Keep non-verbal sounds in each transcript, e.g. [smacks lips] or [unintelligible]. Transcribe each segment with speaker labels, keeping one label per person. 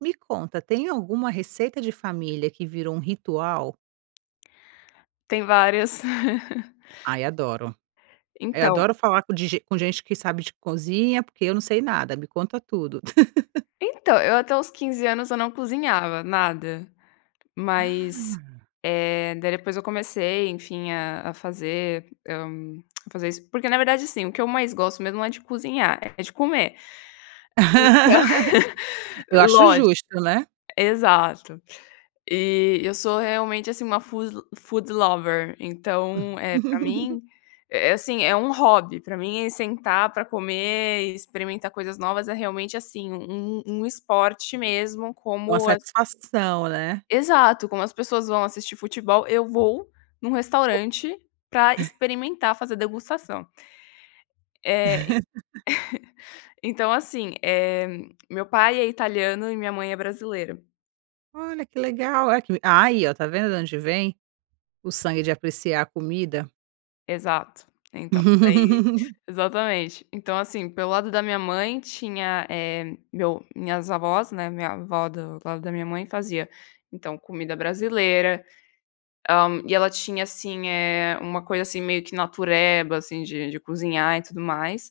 Speaker 1: Me conta, tem alguma receita de família que virou um ritual?
Speaker 2: Tem várias. [chuckles]
Speaker 1: Ai, adoro. É,
Speaker 2: Então
Speaker 1: adoro falar com de gen com gente que sabe de cozinha, porque eu não sei nada, me conta tudo. [chuckles]
Speaker 2: então, eu até os 15 anos eu não cozinhava nada,
Speaker 1: Ah.
Speaker 2: mas, eh, daí depois eu comecei enfim a a fazer, hã, a fazer isso, [smacks lips] porque na verdade assim o que eu mais gosto mesmo não é de cozinhar é de comer. Então,
Speaker 1: [laughs]
Speaker 2: [chuckles]
Speaker 1: Eu acho
Speaker 2: lógico
Speaker 1: justo, né?
Speaker 2: exato. E eu sou realmente assim uma food foodlover então é pra
Speaker 1: [chuckles]
Speaker 2: mim, é é, assim, é um hobby pra mim, é sentar pra comer e experimentar coisas novas é realmente assim um um esporte mesmo
Speaker 1: Uma
Speaker 2: como as
Speaker 1: satisfação, né.
Speaker 2: exato, como as pessoas vão assistir futebol, eu vou num restaurante pra
Speaker 1: [chuckles]
Speaker 2: experimentar fazer degustação. É,
Speaker 1: [laughs]
Speaker 2: então, assim, eh meu pai é italiano e minha mãe é brasileira.
Speaker 1: Olha, que legal, olha que aí eh, tá vendo da onde vem o sangue de apreciar a comida?
Speaker 2: Exato, então aí,
Speaker 1: [chuckles]
Speaker 2: exatamente, então assim pelo lado da minha mãe tinha, eh, meu minhas avós, né, minha avó do lado da minha mãe fazia, então comida brasileira, hã, e ela tinha assim, eh, uma coisa assim meio que natureba assim de de cozinhar e tudo mais.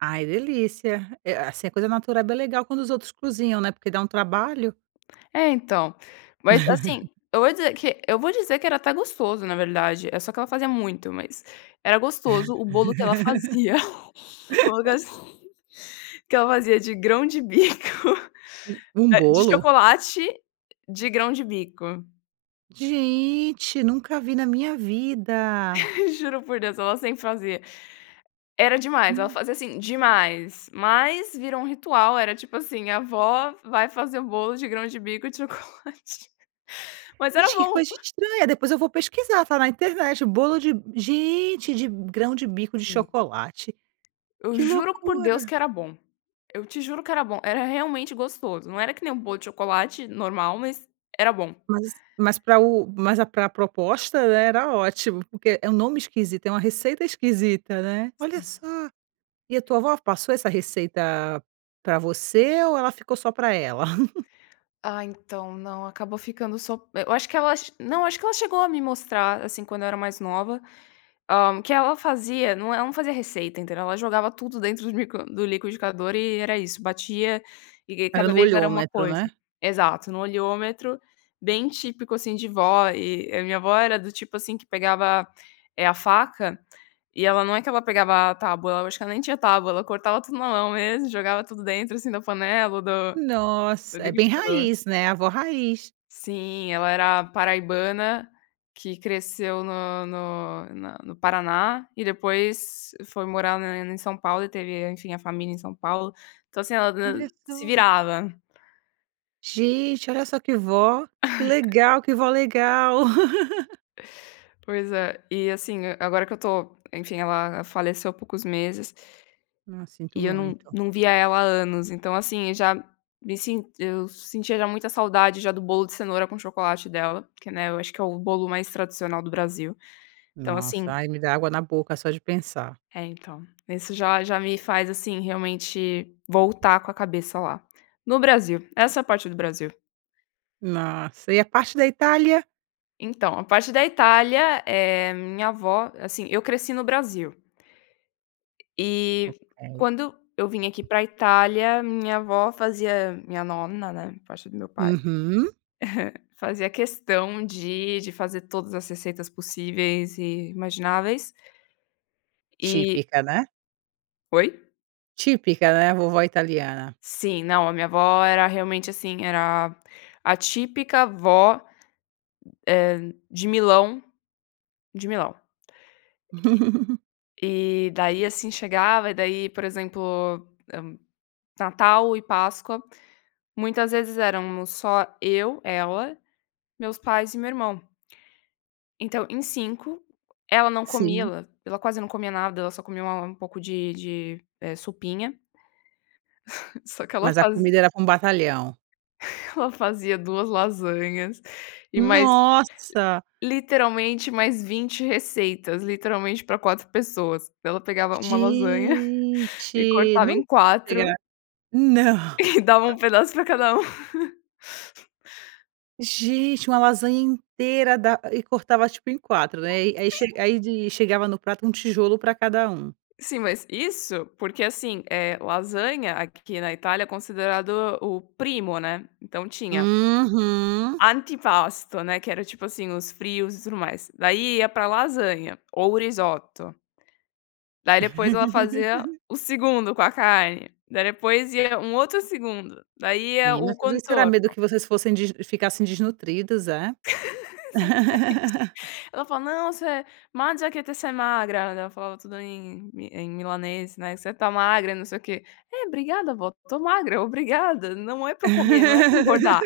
Speaker 1: Ai delícia, eh, assim, é coisa natureba é legal quando os outros cozinham, né, porque dá um trabalho.
Speaker 2: É então, mas assim
Speaker 1: [chuckles]
Speaker 2: eu vou dizer que eu vou dizer que era até gostoso na verdade é só que ela fazia muito, mas era gostoso o bolo que ela fazia, [chuckles] algo
Speaker 1: [laughs]
Speaker 2: assim, que ela fazia de grão-de-bico
Speaker 1: U um
Speaker 2: eh, de
Speaker 1: bolo?
Speaker 2: chocolate, de grão-de-bico.
Speaker 1: Gente nunca vi na minha vida.
Speaker 2: Juro por Deus, ela sempre fazia. Era demais, ela
Speaker 1: Na
Speaker 2: fazia assim, demais, mas virou um ritual, era tipo assim, a avó vai fazer um bolo de grão-de-bico e de chocolate. Mas era
Speaker 1: Gente que
Speaker 2: bom.
Speaker 1: coisa
Speaker 2: [chuckles]
Speaker 1: estranha, depois eu vou pesquisar falar internet bolo de gente de grão-de-bico de
Speaker 2: Sim.
Speaker 1: chocolate,
Speaker 2: Eu
Speaker 1: que
Speaker 2: juro por Deus
Speaker 1: loucura.
Speaker 2: que era bom. Eu te juro que era bom, era realmente gostoso, não era que nem um bolo de chocolate normal, mas era bom.
Speaker 1: Mas mas para o mas a pra proposta, né, era ótimo, porque é um nome esquisito, é uma receita esquisita, né, olha
Speaker 2: Sim.
Speaker 1: só, e a tua avó passou essa receita pra você ou ela ficou só pra ela? [chuckles]
Speaker 2: Ah, então não acabou ficando sop eu acho que ela não acho que ela chegou a me mostrar, assim, quando eu era mais nova, hã, que ela fazia não, eh, ela não fazia receita entendeu? Ela jogava tudo dentro do liqui do liquidificador e era isso batia, e
Speaker 1: Era
Speaker 2: cada
Speaker 1: no
Speaker 2: vez era uma
Speaker 1: olhômetro, né.
Speaker 2: coisa exato, no olhômetro, bem típico assim de vó e a minha avó era do tipo assim que pegava, eh, a faca e ela não é que ela pegava a tábua eu acho que ela nem tinha tábua ela cortava tudo na mão mesmo jogava tudo dentro, assim, da panela ou do do
Speaker 1: Nossa é bem
Speaker 2: liquidificador.
Speaker 1: raiz né, a vó raiz.
Speaker 2: Sim, ela era paraibana, que cresceu no no na no Paraná e depois foi morar na em São Paulo e teve enfim a família em São Paulo, então assim ela d
Speaker 1: Olha
Speaker 2: se
Speaker 1: só.
Speaker 2: virava.
Speaker 1: Gente olha só que vó, que
Speaker 2: [chuckles]
Speaker 1: legal, que vó legal. [chuckles]
Speaker 2: Pois é, e assim agora que eu estou enfim ela faleceu há poucos meses
Speaker 1: Ah, sinto
Speaker 2: e eu não
Speaker 1: muito.
Speaker 2: não via ela há anos então assim já me sen eu sentia já muita saudade já do bolo de cenoura com chocolate dela, porque, né, eu acho que é o bolo mais tradicional do Brasil, então
Speaker 1: Nossa,
Speaker 2: assim
Speaker 1: ai me dá água na boca só de pensar.
Speaker 2: É então, isso já já me faz assim realmente voltar com a cabeça lá, no Brasil, essa é a parte do Brasil.
Speaker 1: Nossa, e a parte da Itália?
Speaker 2: Então, a parte da Itália, eh, minha avó, assim eu cresci no Brasil e
Speaker 1: Ok.
Speaker 2: quando eu vim aqui pra Itália minha avó fazia, minha nona, né, parte do meu pai,
Speaker 1: Uhum.
Speaker 2: [chuckles] fazia questão de de fazer todas as receitas possíveis e imagináveis. E
Speaker 1: Típica, né?
Speaker 2: Oi?
Speaker 1: Típica né, vovó italiana.
Speaker 2: Sim, não, a minha vó era realmente, assim, era a típica vó, eh, de Milão de Milão.
Speaker 1: [chuckles]
Speaker 2: E e-e aí assim chegava, e daí por exemplo, hã, Natal e Páscoa muitas vezes éramos só eu ela, meus pais e meu irmão. Então em 5, ela não comia
Speaker 1: Sim.
Speaker 2: lá, ela quase não comia nada, ela só comia uma um pouco de de, eh, sopinha. Só que ela
Speaker 1: Mas a
Speaker 2: fazi
Speaker 1: comida era para um batalhão.
Speaker 2: ela fazia 2 lasanhas e mais,
Speaker 1: Nossa!
Speaker 2: literalmente mais 20 receitas, literalmente pra 4 pessoas, daí ela pegava uma lasanha [chuckles] e
Speaker 1: Gente
Speaker 2: cortava
Speaker 1: não
Speaker 2: em quatro
Speaker 1: integrar não.
Speaker 2: e dava um pedaço pra cada um. [laughs]
Speaker 1: Gente uma lasanha inteira da e cortava tipo em 4 né, e aí e aí chega
Speaker 2: Sim.
Speaker 1: ai de chegava no prato um tijolo pra cada um?
Speaker 2: Sim, mas isso porque, assim, eh, lasanha aqui na Itália é considerado o o primo né, então tinha
Speaker 1: Uhum.
Speaker 2: antipasto né, que era tipo assim, os frios e tudo mais, daí ia para lasanha ou risoto. Daí depois ela fazia
Speaker 1: [chuckles]
Speaker 2: o segundo com a carne, daí depois ia um outro segundo, daí ia
Speaker 1: Menina
Speaker 2: o
Speaker 1: tudo isso será
Speaker 2: contorno.
Speaker 1: medo que vocês fossem des ficassem desnutridas é?
Speaker 2: [chuckles] Exatamente.
Speaker 1: [laughs]
Speaker 2: Ela fala: "Non se, mangia che sei magra" ela falava tudo em milan em milanês, né, você está magra e não sei o quê. É obrigada vó, estou magra obrigada, não é para comer, não é para engordar.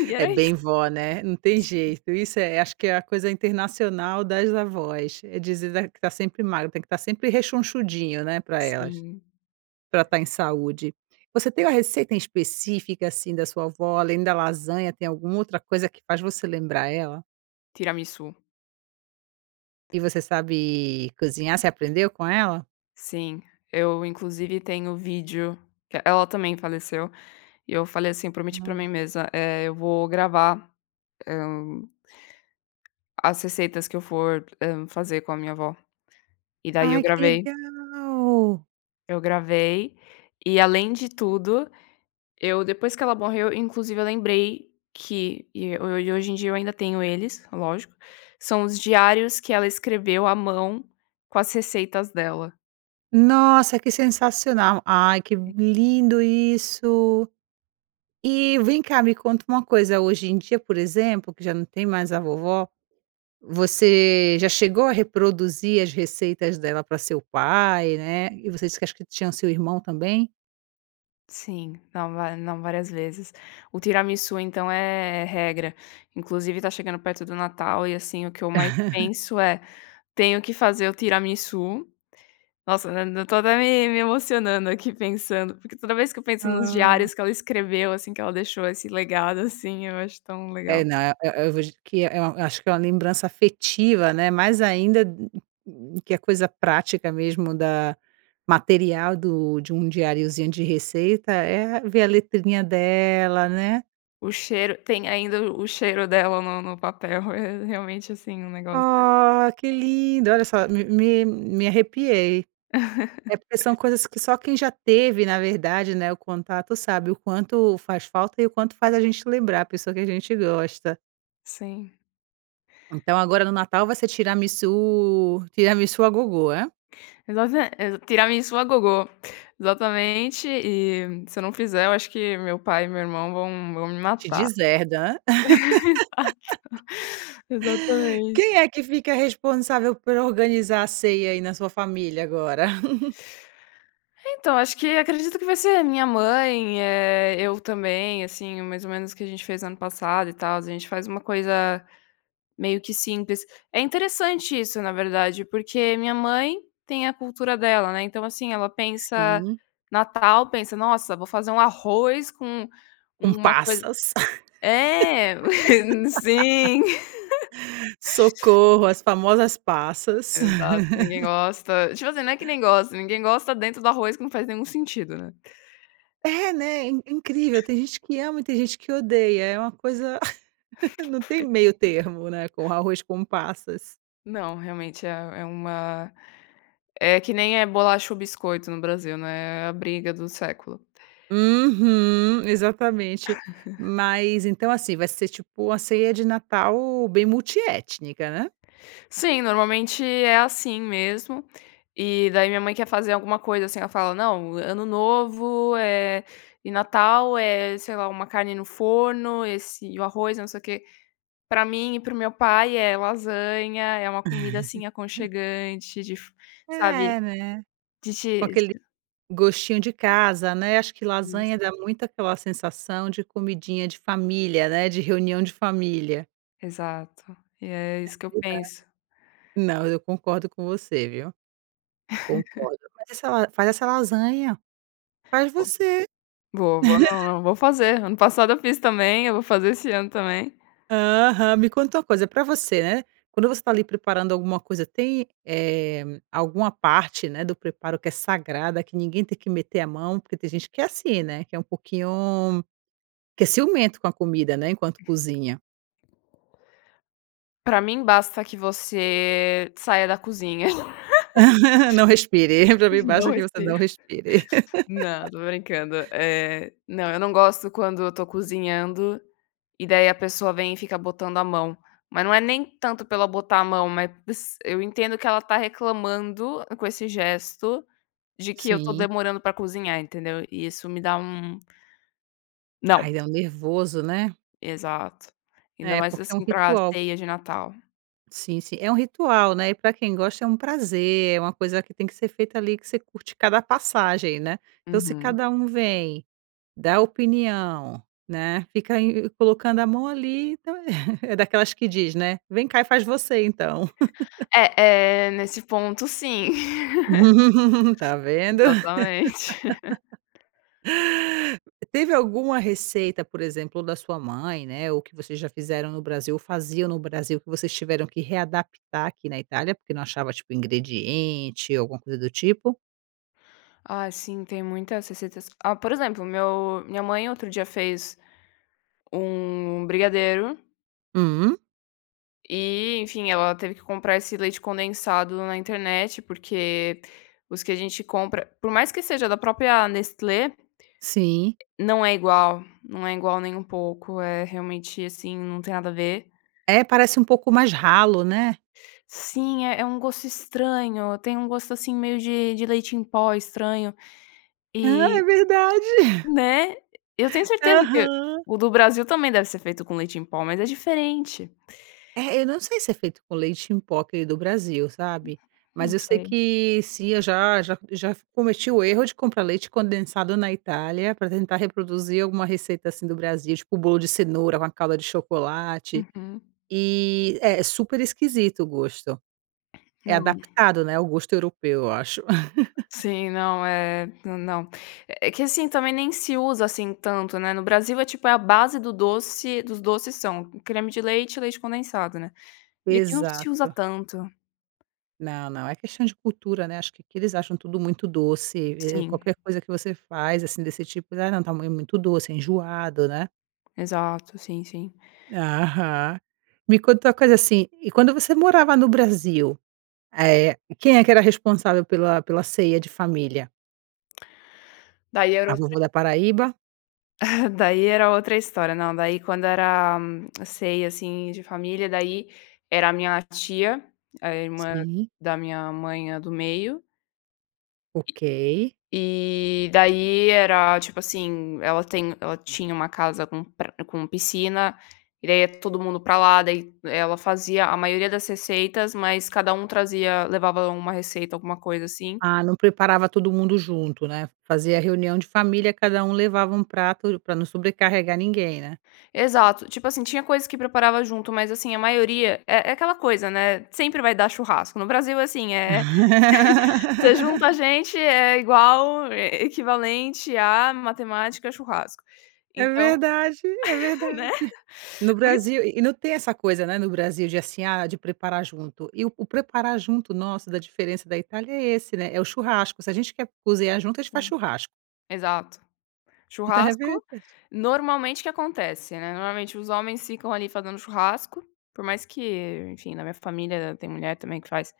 Speaker 2: E
Speaker 1: É
Speaker 2: era isso.
Speaker 1: bem vó, né, não tem jeito, isso é, acho que
Speaker 2: [unintelligible]
Speaker 1: é a coisa internacional das avós, é dizer que está sempre magro, tem que estar sempre rechonchudinho, né pra elas,
Speaker 2: Sim.
Speaker 1: pra tá em saúde. Você tem uma receita em específica, assim, da sua avó, além da lasanha tem alguma outra coisa que faz você lembrar ela?
Speaker 2: Tiramisù.
Speaker 1: E você sabe cozinhar, você aprendeu com ela?
Speaker 2: Sim, eu inclusive tenho o vídeo que ela também faleceu e eu falei, assim, prometi pra
Speaker 1: Hum.
Speaker 2: mim mesma, eh, eu vou gravar, hum as receitas que eu for, hum, fazer com a minha avó e daí eu
Speaker 1: Ai que
Speaker 2: gravei.
Speaker 1: legal.
Speaker 2: Eu gravei e além de tudo, eu depois que ela morreu eu inclusive eu lembrei que e e hoje em dia eu ainda tenho eles, lógico, são os diários que ela escreveu à mão com as receitas dela.
Speaker 1: Nossa que sensacional, ai que bo
Speaker 2: [unintelligible]
Speaker 1: lindo isso e vem cá me conta uma coisa, hoje em dia por exemplo que já não tem mais a vovó, você já chegou a reproduzir as receitas dela pra seu pai, né, e você disse acho que tinham seu irmão também?
Speaker 2: Sim, não va não várias vezes. O tiramisu então é regra, inclusive está chegando perto do Natal e assim o que eu mais
Speaker 1: [laughs]
Speaker 2: penso é, tenho que fazer o tiramisu, nossa eu estou até me me emocionando aqui pensando, porque toda vez que eu penso nos
Speaker 1: Ah.
Speaker 2: diários que ela escreveu, assim, que ela deixou esse legado, assim, eu acho tão
Speaker 1: É
Speaker 2: legal.
Speaker 1: não eu eu vou gi que é um, eh eh, eu acho que é uma lembrança afetiva, né, mais ainda que a coisa prática mesmo da material do de um diariozinho de receita é ver a letrinha dela, né.
Speaker 2: O cheiro, tem ainda o o cheiro dela no no papel, é realmente, assim, um negócio
Speaker 1: Ah, que lindo, olha só, me me me arrepiei. É porque são
Speaker 2: [laughs]
Speaker 1: coisas que só quem já teve na verdade, né, o contato sabe o quanto faz falta e o quanto faz a gente lembrar a pessoa que a gente gosta.
Speaker 2: Sim.
Speaker 1: Então, agora no Natal vai ser tiramisù tiramisù à gogo, é?
Speaker 2: Exata é tiramisú à gogo, exatamente e se eu não fizer eu acho que meu pai e meu irmão vão vão me
Speaker 1: Te
Speaker 2: matar.
Speaker 1: deserda hã.
Speaker 2: Exato,
Speaker 1: [laughs]
Speaker 2: exatamente.
Speaker 1: Quem é que fica responsável por organizar a ceia aí na sua família agora? [laughs]
Speaker 2: Então, acho que acredito que vai ser a minha mãe, eh, eu também, assim, mais ou menos, que a gente fez ano passado e tal a gente faz uma coisa, meio que simples, é interessante isso na verdade, porque minha mãe tem a cultura dela, né, então assim ela pensa,
Speaker 1: Sim.
Speaker 2: Natal pensa nossa vou fazer arroz com
Speaker 1: Com
Speaker 2: uma coisa
Speaker 1: passas.
Speaker 2: é, sim.
Speaker 1: [laughs] Socorro as famosas passas.
Speaker 2: Exato que ninguém
Speaker 1: [laughs]
Speaker 2: gosta, tipo assim, não é que nem gosta, ninguém gosta dentro do arroz que não faz nenhum sentido, né?
Speaker 1: É, né, é in incrível tem gente que ama e tem gente que odeia é uma coisa [laughs] não tem meio termo, né, com arroz com passas.
Speaker 2: Não, realmente é é uma é que nem é bolacha ou biscoito no Brasil, né, é a briga do século.
Speaker 1: Uhum, exatamente.
Speaker 2: [laughs]
Speaker 1: Mas então assim vai ser tipo uma ceia de Natal bem multiétnica, né?
Speaker 2: Sim, normalmente é assim mesmo, e daí minha mãe quer fazer alguma coisa, assim, ela fala: "Não, Ano Novo, eh e Natal é sei lá uma carne no forno esse e o arroz e não sei o que", pra mim e para o meu pai é lasanha, é uma comida, assim,
Speaker 1: [laughs]
Speaker 2: aconchegante de fi sabe?
Speaker 1: É né?
Speaker 2: De
Speaker 1: Com
Speaker 2: te
Speaker 1: aquele gostinho de casa, né, acho que
Speaker 2: Isso.
Speaker 1: lasanha dá muito aquela sensação de comidinha de família, né, de reunião de família.
Speaker 2: Exato e é isso que eu
Speaker 1: É verdade.
Speaker 2: penso.
Speaker 1: Não eu concordo com você, viu.
Speaker 2: [laughs]
Speaker 1: Concordo, mas faz essa faz lasanha, faz
Speaker 2: Vou
Speaker 1: você.
Speaker 2: vou vou não,
Speaker 1: [laughs]
Speaker 2: não, vou fazer, ano passado eu fiz também, eu vou fazer esse ano também.
Speaker 1: Aham, me conta uma coisa pra você, né, quando você está ali preparando alguma coisa tem, eh, alguma parte, né, do preparo que é sagrada que ninguém tem que meter a mão porque tem gente que é assim né, que é um pouquinho, que é ciumento com a comida né enquanto cozinha.
Speaker 2: Pra mim basta que você saia da cozinha. [laughs]
Speaker 1: [laughs] Não respire, pra mim basta
Speaker 2: Não
Speaker 1: que você
Speaker 2: esteja,
Speaker 1: não respire.
Speaker 2: não,
Speaker 1: [laughs]
Speaker 2: tô brincando. Eh, não, eu não gosto quando eu tô cozinhando, e daí a pessoa vem e fica botando a mão, mas não é nem tanto por ela botar a mão, mas eu entendo que ela tá reclamando com esse gesto, de que eu tô
Speaker 1: Sim.
Speaker 2: demorando pra cozinhar entendeu? E isso me dá um
Speaker 1: Ai
Speaker 2: Não.
Speaker 1: dá um nervoso, né?
Speaker 2: Exato. Ainda
Speaker 1: É,
Speaker 2: mais
Speaker 1: porque é um
Speaker 2: assim para a
Speaker 1: ritual.
Speaker 2: ceia de Natal.
Speaker 1: Sim, sim. É um ritual, né, e pra quem gosta é um prazer, é uma coisa que tem que ser feita ali, que você curte cada passagem, né, então se
Speaker 2: Uhum.
Speaker 1: cada vem dá opinião, né. Fica ainda colocando a mão ali então [laughs] É daquelas que diz né vem cá e faz você então. [laughs]
Speaker 2: É é, nesse ponto sim. [laughs]
Speaker 1: [laughs] Tá vendo.
Speaker 2: Exatamente. [laughs]
Speaker 1: [laughs] Teve alguma receita, por exemplo, da sua mãe né ou que vocês já fizeram no Brasil ou faziam no Brasil que vocês tiveram que readaptar aqui na Itália porque não achava tipo ingrediente ou alguma coisa do tipo?
Speaker 2: Ai sim tem muitas receitas. Ah, por exemplo, meu minha mãe outro dia fez um brigadeiro
Speaker 1: Hum.
Speaker 2: e enfim ela teve que comprar esse leite condensado na internet porque os que a gente compra por mais que seja da própria Nestlé
Speaker 1: Sim.
Speaker 2: não é igual, não é igual nem um pouco, é realmente assim não tem nada a ver.
Speaker 1: É, parece um pouco mais ralo, né?
Speaker 2: Sim, é é um gosto estranho, tem um gosto, assim, meio de de leite em pó estranho
Speaker 1: Ah,
Speaker 2: e
Speaker 1: é verdade.
Speaker 2: né, eu tenho certeza que
Speaker 1: Aham.
Speaker 2: o do Brasil também deve ser feito com leite em pó mas é diferente.
Speaker 1: É eu não sei se é feito com leite em pó aquele do Brasil, sabe?
Speaker 2: Não
Speaker 1: Mas eu sei
Speaker 2: sei.
Speaker 1: que sim eu já já já f cometi o erro de comprar leite condensado na Itália pra tentar reproduzir alguma receita, assim, do Brasil tipo o bolo de cenoura, uma calda de chocolate
Speaker 2: Uhum.
Speaker 1: e é é super esquisito o gosto é
Speaker 2: Não.
Speaker 1: adaptado, né, ao gosto europeu eu acho. [chuckles]
Speaker 2: Sim, não é é não, é que assim também nem se usa assim tanto, né, no Brasil é tipo é a base do doce dos doces são, creme de leite e leite condensado, né, e aqui não se usa
Speaker 1: Exato.
Speaker 2: tanto.
Speaker 1: Não, não. É questão de cultura, né, acho que aqui eles acham tudo muito doce e
Speaker 2: Sim.
Speaker 1: qualquer coisa que você faz, assim, desse tipo, né, não. Tamanho muito doce, enjoado, né.
Speaker 2: Exato. Sim, sim.
Speaker 1: Aham. Me conta uma coisa assim, e quando você morava no Brasil, eh, quem é que era responsável pela pela ceia de família?
Speaker 2: Daí era
Speaker 1: A
Speaker 2: outra
Speaker 1: vovó da Paraíba?
Speaker 2: [chuckles] Daí era outra história, não, daí quando era a ceia, assim, de família, daí era a minha tia, a irmã
Speaker 1: Sim.
Speaker 2: da minha mãe, a do meio
Speaker 1: Ok.
Speaker 2: e daí era, tipo assim, ela tem ela tinha uma casa com pra com piscina, e daí ia todo mundo pra lá. Daí, ela fazia a maioria das receitas, mas cada um trazia levava uma receita, alguma coisa assim.
Speaker 1: Ah, não preparava todo mundo junto, né. Fazia reunião de família, cada um levava um prato pra não sobrecarregar ninguém, né?
Speaker 2: Exato, tipo assim, tinha coisas que preparava junto, mas assim a maioria É é aquela coisa, né, sempre vai dar churrasco no Brasil, assim, eh, [chuckles] você junta
Speaker 1: [laughs]
Speaker 2: gente é é igual, é equivalente a matemática, churrasco,
Speaker 1: É
Speaker 2: então,
Speaker 1: verdade, é
Speaker 2: [laughs]
Speaker 1: verdade.
Speaker 2: né,
Speaker 1: No
Speaker 2: por isso
Speaker 1: Brasil, e e não tem essa coisa, né, no Brasil de, assim, ah, de preparar junto. E o preparar junto nosso, da diferença da Itália, é esse, né, é o churrasco. Se a gente quer cozinhar junto, a gente faz
Speaker 2: Sim.
Speaker 1: churrasco.
Speaker 2: Exato.
Speaker 1: Então, é
Speaker 2: Churrasco,
Speaker 1: verdade.
Speaker 2: normalmente o que acontece, né? Normalmente os homens ficam ali, fazendo churrasco, por mais que enfim, na minha família tem mulher também que faz.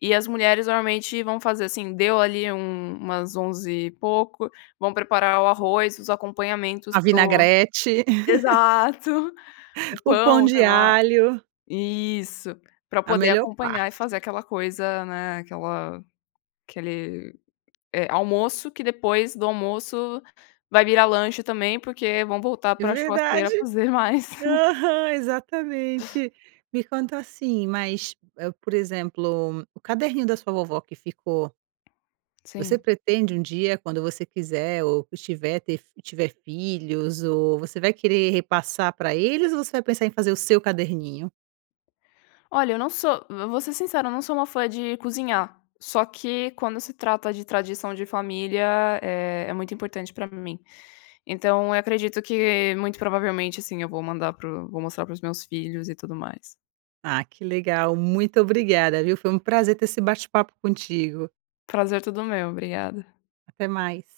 Speaker 2: E as mulheres normalmente vão fazer, assim, deu ali, hum, umas onze e pouco, vão preparar o arroz, os acompanhamentos
Speaker 1: A
Speaker 2: para o
Speaker 1: vinagrete,
Speaker 2: Exato. O
Speaker 1: [laughs] o pão
Speaker 2: pão, sei
Speaker 1: de
Speaker 2: lá.
Speaker 1: alho.
Speaker 2: Isso, pra
Speaker 1: A
Speaker 2: poder
Speaker 1: melhor
Speaker 2: acompanhar e
Speaker 1: parte.
Speaker 2: fazer aquela coisa, né, aquela aquele, eh, almoço que depois do almoço, vai virar lanche também, porque vão voltar
Speaker 1: É
Speaker 2: pra
Speaker 1: verdade.
Speaker 2: churrasqueira fazer mais. [chuckles]
Speaker 1: Aham. Exatamente. Me conta assim, mas, eh, por exemplo, o caderninho da sua vovó que ficou você
Speaker 2: Sim.
Speaker 1: pretende um dia, quando você quiser ou que estiver ter tiver filhos ou você vai querer repassar pra eles? Ou você vai pensar em fazer o seu caderninho?
Speaker 2: Olha, eu não sou vo vou ser sincera, eu não sou uma fã de cozinhar, só que quando se trata de tradição de família, eh, é muito importante pra mim. Então, eu acredito que muito provavelmente assim, eu vou mandar para o vou mostrar para os meus filhos e tudo mais.
Speaker 1: Ah, que legal, muito obrigada viu? Foi um prazer ter esse bate-papo contigo.
Speaker 2: O prazer é todo meu, obrigada.
Speaker 1: Até mais.